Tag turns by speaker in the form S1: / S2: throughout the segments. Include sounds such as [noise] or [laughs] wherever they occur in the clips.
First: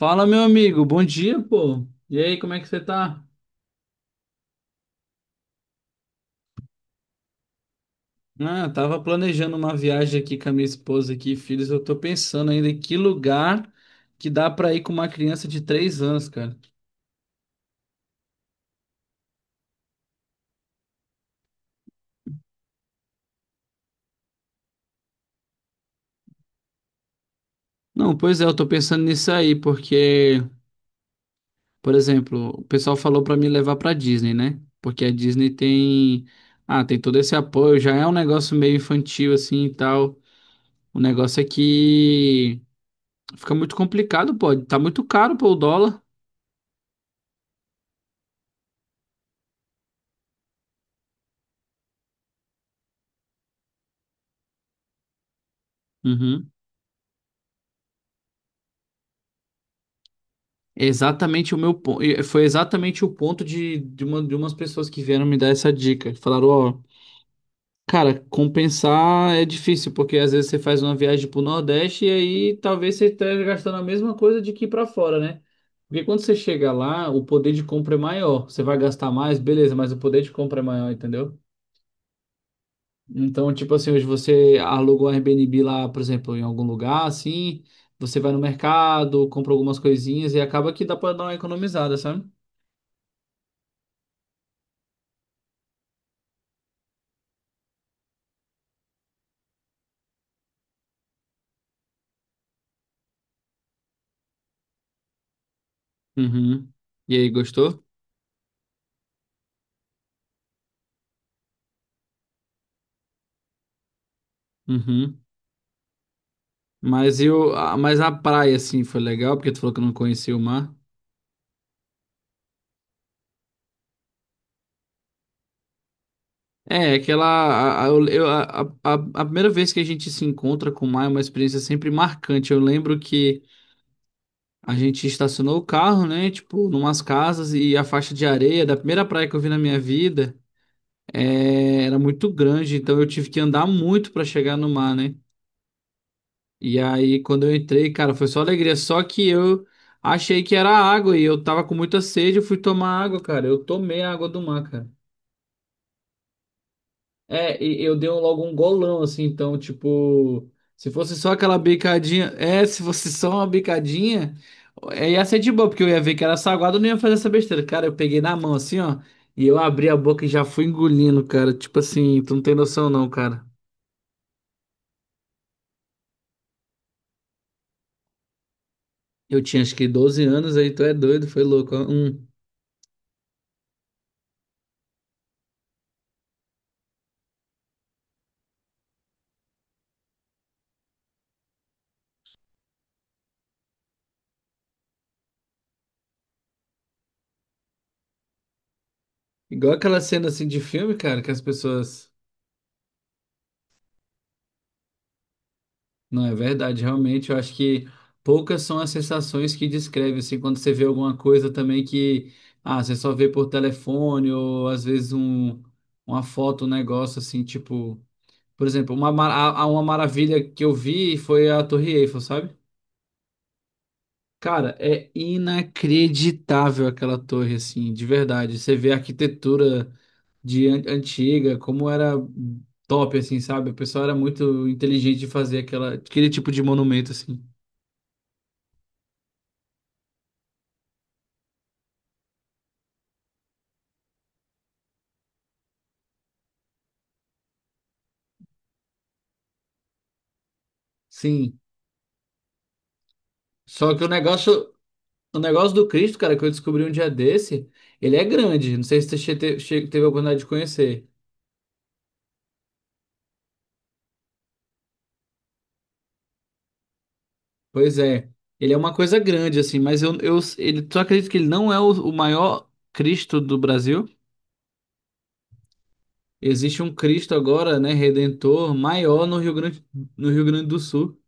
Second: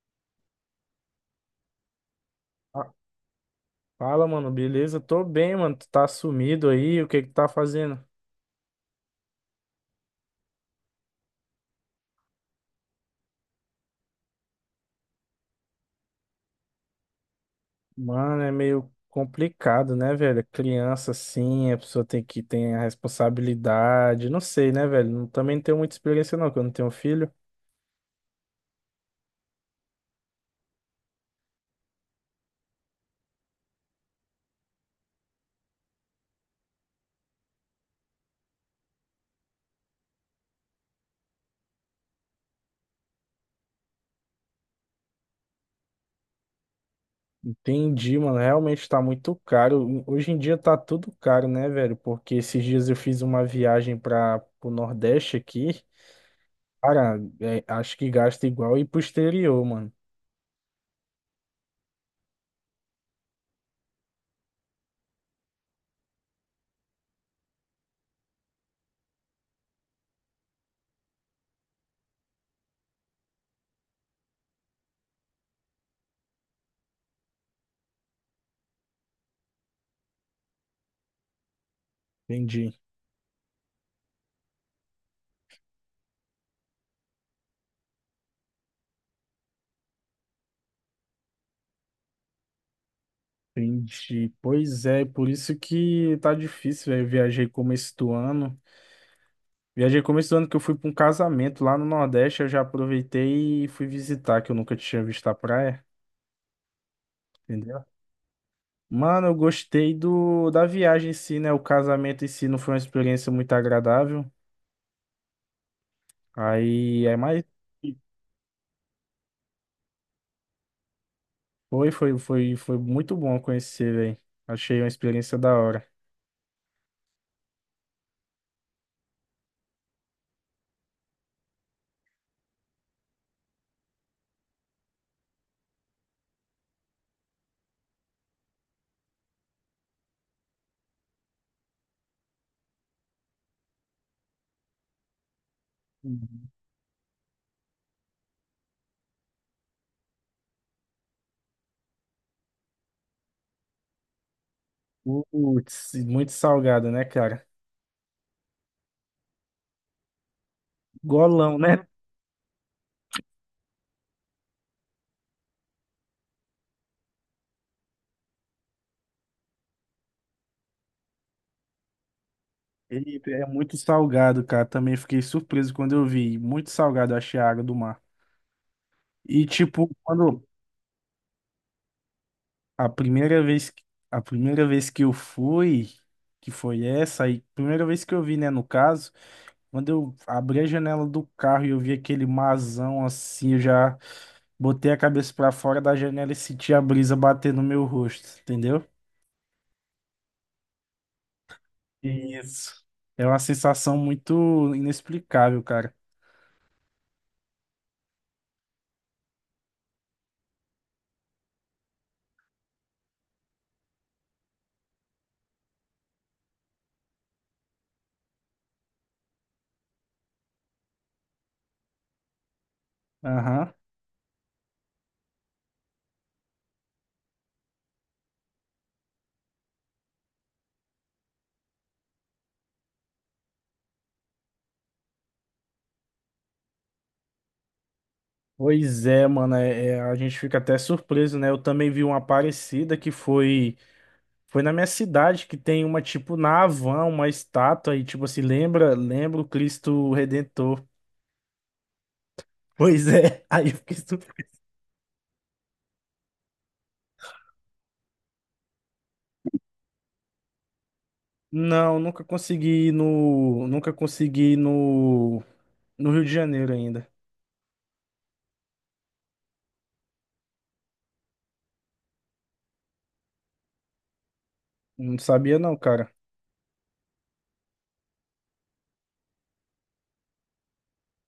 S1: Fala, meu amigo, bom dia, pô. E aí, como é que você
S2: Fa-
S1: tá?
S2: Fala, mano, beleza? Tô bem, mano. Tu tá sumido aí? O que que tá fazendo?
S1: Ah, eu tava planejando uma viagem aqui com a minha esposa aqui, filhos. Eu tô pensando ainda em que lugar que dá pra ir com uma criança de 3 anos, cara.
S2: Mano, é meio complicado, né, velho? Criança, assim, a pessoa tem que ter a responsabilidade. Não sei, né, velho? Também não tenho muita experiência, não, que eu não tenho filho.
S1: Não, pois é, eu tô pensando nisso aí, porque, por exemplo, o pessoal falou pra me levar pra Disney, né? Porque a Disney tem, tem todo esse apoio, já é um negócio meio infantil assim e tal. O negócio é que fica muito complicado, pô. Tá muito caro, pô, o dólar.
S2: Entendi, mano. Realmente tá muito caro. Hoje em dia tá tudo caro, né, velho? Porque esses dias eu fiz uma viagem para pro Nordeste aqui.
S1: Uhum.
S2: Cara, é, acho que gasta igual ir pro exterior, mano.
S1: Exatamente o meu ponto. Foi exatamente o ponto de umas pessoas que vieram me dar essa dica. Falaram, ó, cara, compensar é difícil, porque às vezes você faz uma viagem pro Nordeste e aí talvez você esteja gastando a mesma coisa de que ir pra fora, né? Porque quando você chega lá, o poder de compra é maior. Você vai gastar mais, beleza, mas o poder de compra é maior, entendeu?
S2: Entendi.
S1: Então, tipo assim, hoje você alugou um Airbnb lá, por exemplo, em algum lugar, assim, você vai no mercado, compra algumas coisinhas e acaba que dá pra dar uma economizada, sabe?
S2: Entendi. Pois é, por isso que tá difícil, velho. Eu viajei começo do ano. Viajei começo do ano que eu fui pra um casamento lá no Nordeste, eu já aproveitei e fui visitar, que eu nunca tinha visto a praia,
S1: Uhum. E aí, gostou?
S2: entendeu? Mano, eu gostei do da viagem em si, né? O casamento em si não foi uma experiência muito agradável.
S1: Uhum.
S2: Aí é
S1: Mas e
S2: mais
S1: mas a praia, assim, foi legal, porque tu falou que não conhecia o mar.
S2: foi, muito bom conhecer, velho. Achei uma experiência da hora.
S1: É, aquela. A, eu- a A primeira vez que a gente se encontra com o mar é uma experiência sempre marcante. Eu lembro que a gente estacionou o carro, né? Tipo, numas casas, e a faixa de areia da primeira praia que eu vi na minha vida era muito grande, então eu tive que andar muito pra chegar no mar, né?
S2: Uhum.
S1: E aí, quando eu entrei, cara, foi só alegria. Só que eu achei que era água e eu tava com muita sede. Eu fui tomar água, cara. Eu tomei a água do mar, cara.
S2: Putz, muito salgada, né, cara?
S1: É, e eu dei logo um golão, assim. Então, tipo, se fosse só aquela
S2: Golão, né?
S1: bicadinha. É, se fosse só uma bicadinha, é, ia ser de boa, porque eu ia ver que era saguado, eu não ia fazer essa besteira. Cara, eu peguei na mão, assim, ó. E eu abri a boca e já fui engolindo, cara. Tipo assim, tu não tem noção, não,
S2: Ele é
S1: cara.
S2: muito salgado, cara. Também fiquei surpreso quando eu vi. Muito salgado, eu achei a água do mar.
S1: Eu
S2: E
S1: tinha acho que
S2: tipo,
S1: 12
S2: quando
S1: anos, aí tu é doido, foi louco. Ó. Hum.
S2: a primeira vez, que- a primeira vez que eu fui, que foi essa, aí, primeira vez que eu vi, né, no caso, quando eu abri a janela do carro e eu vi aquele marzão assim, eu já botei a cabeça pra fora da janela e senti a brisa bater no meu rosto, entendeu?
S1: Igual aquela cena assim de filme, cara, que as pessoas.
S2: Isso. É uma sensação muito inexplicável, cara.
S1: Não, é verdade, realmente. Eu acho que poucas são as sensações que descreve, assim, quando você vê alguma coisa também que. Ah, você só vê por telefone, ou às vezes um, uma foto, um negócio assim, tipo. Por exemplo, uma, ma- a- uma maravilha que eu vi foi a Torre Eiffel, sabe?
S2: Aham.
S1: Cara, é inacreditável aquela torre, assim, de verdade. Você vê a arquitetura antiga, como era top, assim, sabe? O pessoal era muito inteligente de fazer aquele tipo de monumento, assim.
S2: Pois é, mano, a gente fica até surpreso, né? Eu também vi uma parecida que foi foi na minha cidade que tem uma tipo na Havan, uma estátua e tipo assim, lembra, lembra o Cristo Redentor.
S1: Sim.
S2: Pois é, [laughs] aí eu
S1: Só
S2: fiquei
S1: que
S2: surpreso.
S1: o negócio do Cristo, cara, que eu descobri um dia desse, ele é grande. Não sei se você teve a oportunidade de conhecer.
S2: Não, nunca consegui ir no no Rio de Janeiro ainda.
S1: Pois é. Ele é uma coisa grande, assim, mas tu acredita que ele não é o maior Cristo do Brasil?
S2: Não sabia não, cara.
S1: Existe um Cristo agora, né, redentor maior no Rio Grande, no Rio Grande do Sul.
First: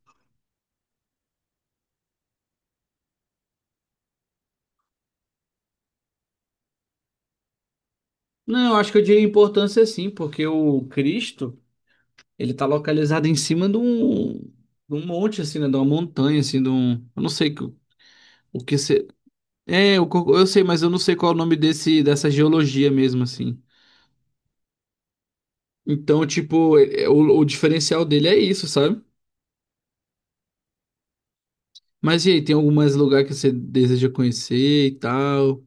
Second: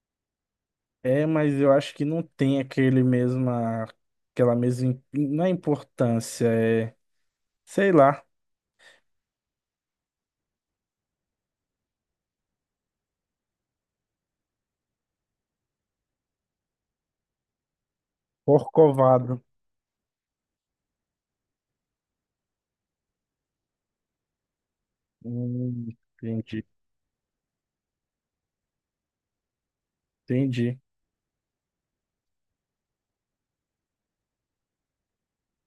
S2: É, mas eu acho que não tem aquele mesma aquela mesma não é importância, é sei lá,
S1: Não, eu acho que eu diria importância sim, porque o Cristo, ele tá localizado em cima de um monte assim, né, de uma montanha assim, de um, eu não sei que- o que se
S2: Corcovado.
S1: É, eu, eu sei, mas eu não sei qual é o nome desse dessa geologia mesmo assim.
S2: Hum,
S1: Então,
S2: entendi,
S1: tipo, o diferencial dele é isso, sabe?
S2: entendi.
S1: Mas e aí, tem algum mais lugar que você deseja conhecer e tal?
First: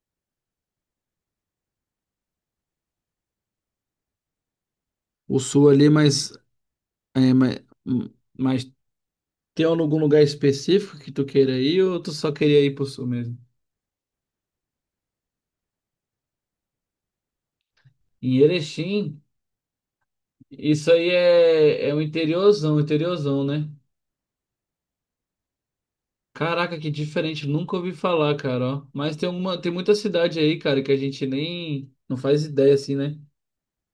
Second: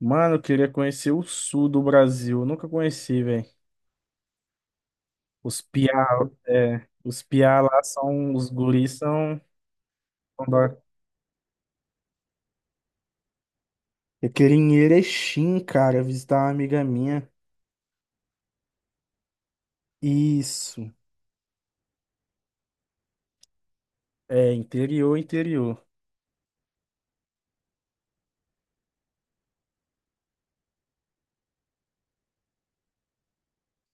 S2: Mano, eu queria conhecer o sul do Brasil. Eu nunca conheci, velho.
S1: O
S2: Os
S1: sul ali,
S2: piá,
S1: mas
S2: é, os
S1: é, mas-
S2: piá lá são, os
S1: mais.
S2: guris são,
S1: Tem algum lugar
S2: são da-
S1: específico que tu queira ir ou tu só queria ir pro sul mesmo?
S2: Eu queria ir em Erechim, cara, visitar uma amiga minha.
S1: Em Erechim, isso
S2: Isso.
S1: aí é, é um interiorzão, interiorzão, né?
S2: É, interior, interior.
S1: Caraca, que diferente, nunca ouvi falar, cara, ó. Mas tem uma, tem muita cidade aí, cara, que a gente nem não faz ideia assim, né?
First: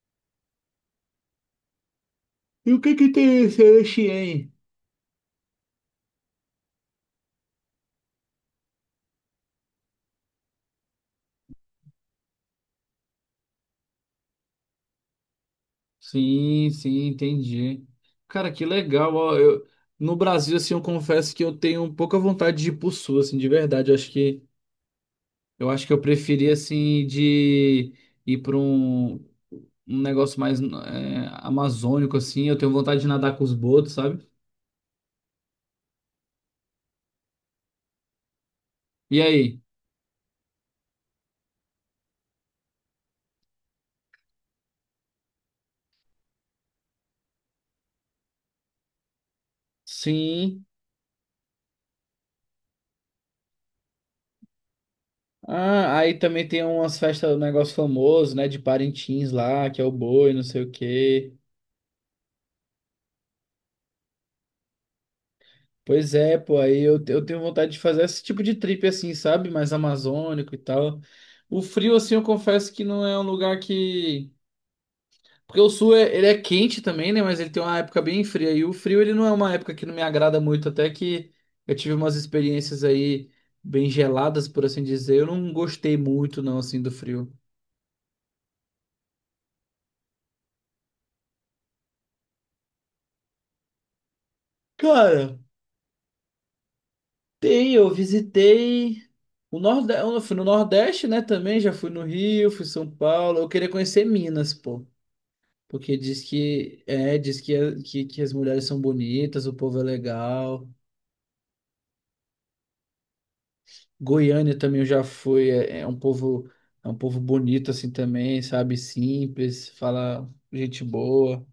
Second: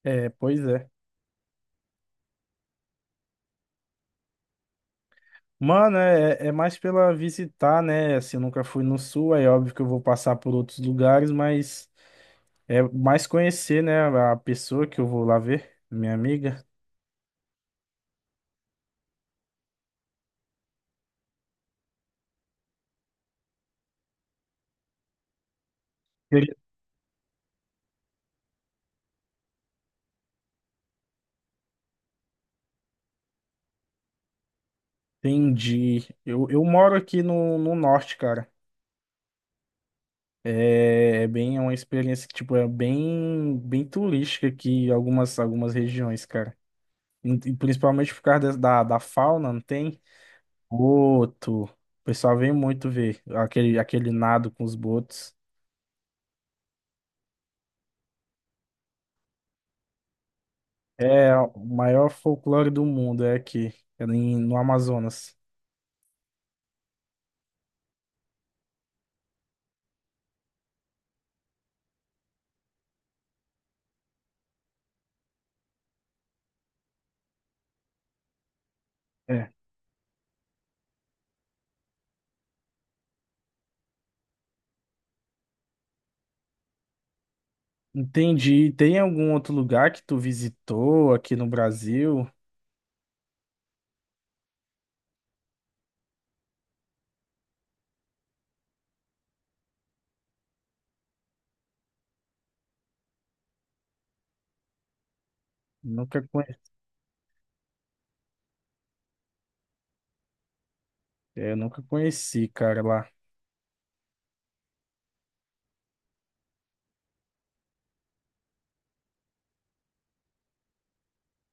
S2: É, pois é.
S1: E o que que tem esse Erechim aí?
S2: Mano, é, é mais pela visitar, né? Assim, eu nunca fui no sul, é óbvio que eu vou passar por outros lugares, mas é mais conhecer, né, a pessoa que eu vou lá ver, minha amiga.
S1: Sim, sim, entendi. Cara, que legal, ó. Eu, no Brasil, assim, eu confesso que eu tenho pouca vontade de ir pro sul, assim, de verdade. Eu acho que eu acho que eu preferi assim de ir para um, um negócio mais é, amazônico assim. Eu tenho vontade de nadar com os botos, sabe?
S2: Entendi. Eu moro aqui no norte, cara.
S1: E aí?
S2: É, é bem, é uma experiência que, tipo, é bem, bem turística aqui em algumas, algumas regiões, cara. E principalmente por causa da, da fauna, não tem?
S1: Sim.
S2: Boto. O pessoal vem muito ver aquele, aquele nado com os botos.
S1: Ah, aí também tem umas festas, um negócio famoso, né? De Parintins lá, que é o boi, não sei o quê.
S2: É o maior folclore do mundo, é aqui, no Amazonas.
S1: Pois é, pô, aí eu tenho vontade de fazer esse tipo de trip assim, sabe? Mais amazônico e tal. O frio, assim, eu confesso que não é um lugar que. Porque o sul é, ele é quente também, né? Mas ele tem uma época bem fria. E o frio, ele não é uma
S2: É.
S1: época que não me agrada muito. Até que eu tive umas experiências aí bem geladas, por assim dizer. Eu não gostei muito, não, assim, do frio.
S2: Entendi. Tem algum outro lugar que tu visitou aqui no Brasil?
S1: Cara, tem, eu visitei o Nordeste, eu fui no Nordeste, né, também, já fui no Rio, fui em São Paulo. Eu queria conhecer Minas, pô, porque
S2: Nunca
S1: diz que é, que as mulheres são bonitas, o povo é legal.
S2: É, eu nunca conheci, cara, lá.
S1: Goiânia também eu já fui, é um povo bonito assim também, sabe? Simples, fala gente boa.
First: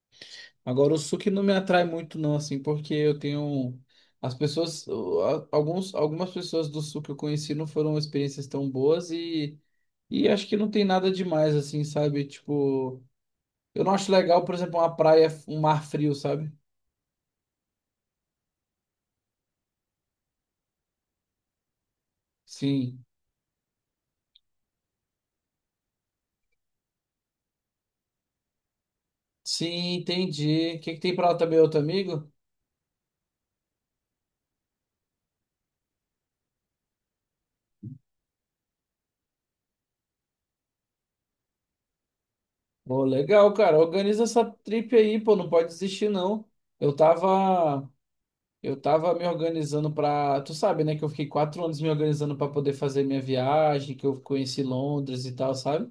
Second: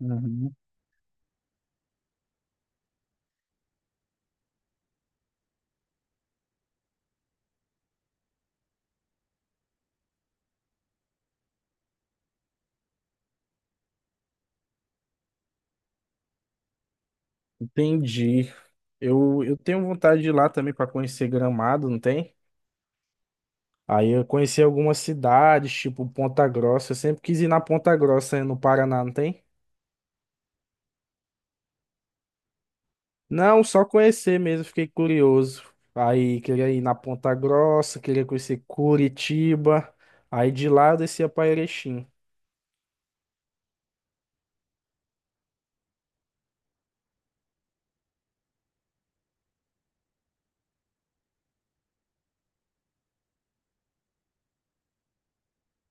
S2: Uhum.
S1: Agora o sul que não me atrai muito não assim, porque eu tenho as pessoas, algumas pessoas do sul que eu conheci não foram experiências tão boas, e acho que não tem nada demais assim, sabe? Tipo, eu não acho legal, por exemplo, uma praia, um mar frio, sabe?
S2: Entendi. Eu tenho vontade de ir lá também para conhecer Gramado, não tem?
S1: Sim.
S2: Aí eu conheci algumas cidades, tipo Ponta Grossa. Eu sempre quis ir na Ponta Grossa, eh, no Paraná, não tem?
S1: Sim, entendi. O que que tem pra lá também, outro amigo?
S2: Não, só conhecer mesmo, fiquei curioso. Aí queria ir na Ponta Grossa, queria conhecer Curitiba. Aí de lá eu descia para Erechim.
S1: Pô, legal, cara. Organiza essa trip aí, pô. Não pode desistir, não. Eu tava, eu tava me organizando pra. Tu sabe, né? Que eu fiquei 4 anos me organizando pra poder fazer minha viagem, que eu conheci Londres e tal, sabe?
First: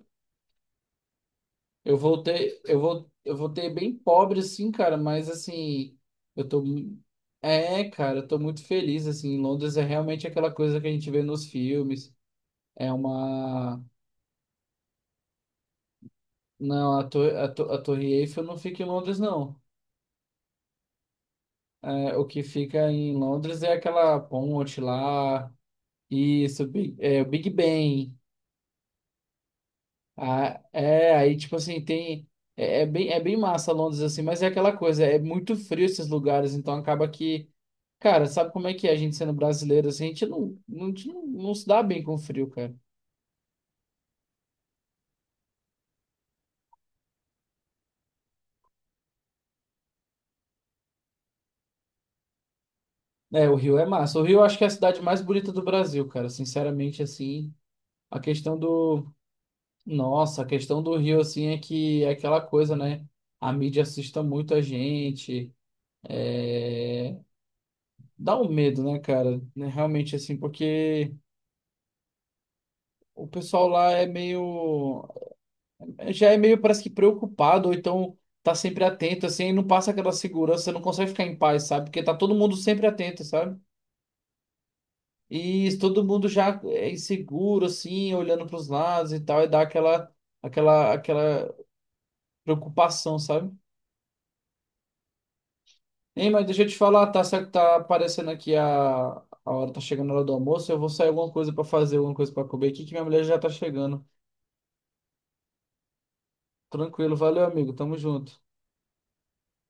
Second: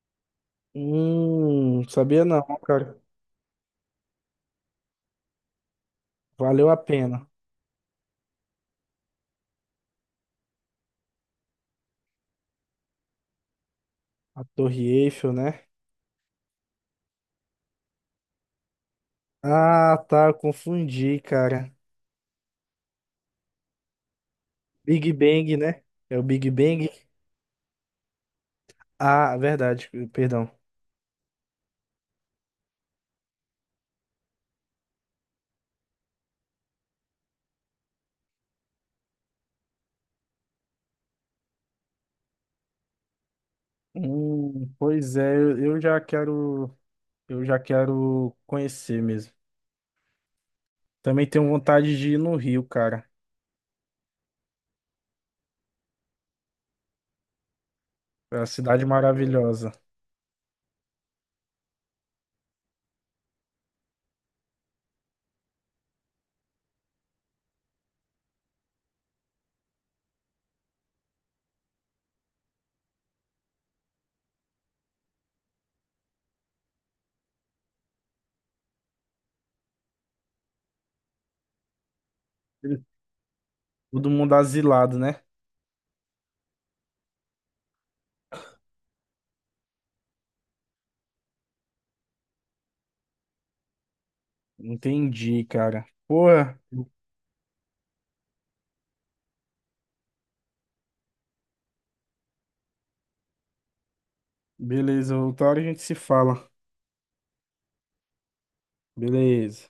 S1: Eu
S2: Sabia não,
S1: voltei,
S2: cara.
S1: eu voltei bem pobre, assim, cara. Mas assim, eu tô,
S2: Valeu a
S1: mu-
S2: pena.
S1: é, cara, eu tô muito feliz, assim. Londres é realmente aquela coisa que a gente vê nos filmes. É uma,
S2: A Torre Eiffel, né?
S1: não, a Torre Eiffel não fica em Londres, não.
S2: Ah, tá, eu confundi, cara.
S1: É, o que fica em Londres é aquela ponte
S2: Big
S1: lá,
S2: Bang, né? É o Big Bang.
S1: O Big Ben.
S2: Ah, verdade, perdão.
S1: Ah, é, aí tipo assim, tem. É, é bem massa Londres assim, mas é aquela coisa, é muito frio esses lugares, então acaba que. Cara, sabe como é que é a gente sendo brasileiro assim? A gente a gente não se dá bem com o frio, cara.
S2: Pois é, eu já quero, eu já quero conhecer mesmo. Também tenho vontade de ir no Rio, cara.
S1: É, o Rio é massa. O Rio eu acho que é a cidade mais bonita do Brasil, cara, sinceramente assim. A
S2: É uma
S1: questão
S2: cidade
S1: do
S2: maravilhosa.
S1: nossa, a questão do Rio, assim, é que é aquela coisa, né? A mídia assusta muito a gente. é, Dá um medo, né, cara? Né, Realmente, assim, porque o pessoal lá é meio... Já é meio, parece que preocupado, ou então tá sempre atento, assim, e não passa aquela segurança, não consegue ficar em paz, sabe? Porque tá todo mundo sempre atento, sabe?
S2: Todo mundo asilado, né?
S1: E todo mundo já é inseguro, assim, olhando pros lados e tal, e dá aquela preocupação, sabe?
S2: Entendi, cara.
S1: Ei, mas
S2: Porra,
S1: deixa eu te falar, tá certo, tá aparecendo aqui a hora, tá chegando a hora do almoço. Eu vou sair alguma coisa pra fazer, alguma coisa pra comer aqui, que minha mulher já tá chegando.
S2: beleza, outra hora a gente se fala.
S1: Tranquilo, valeu, amigo, tamo junto.
S2: Beleza.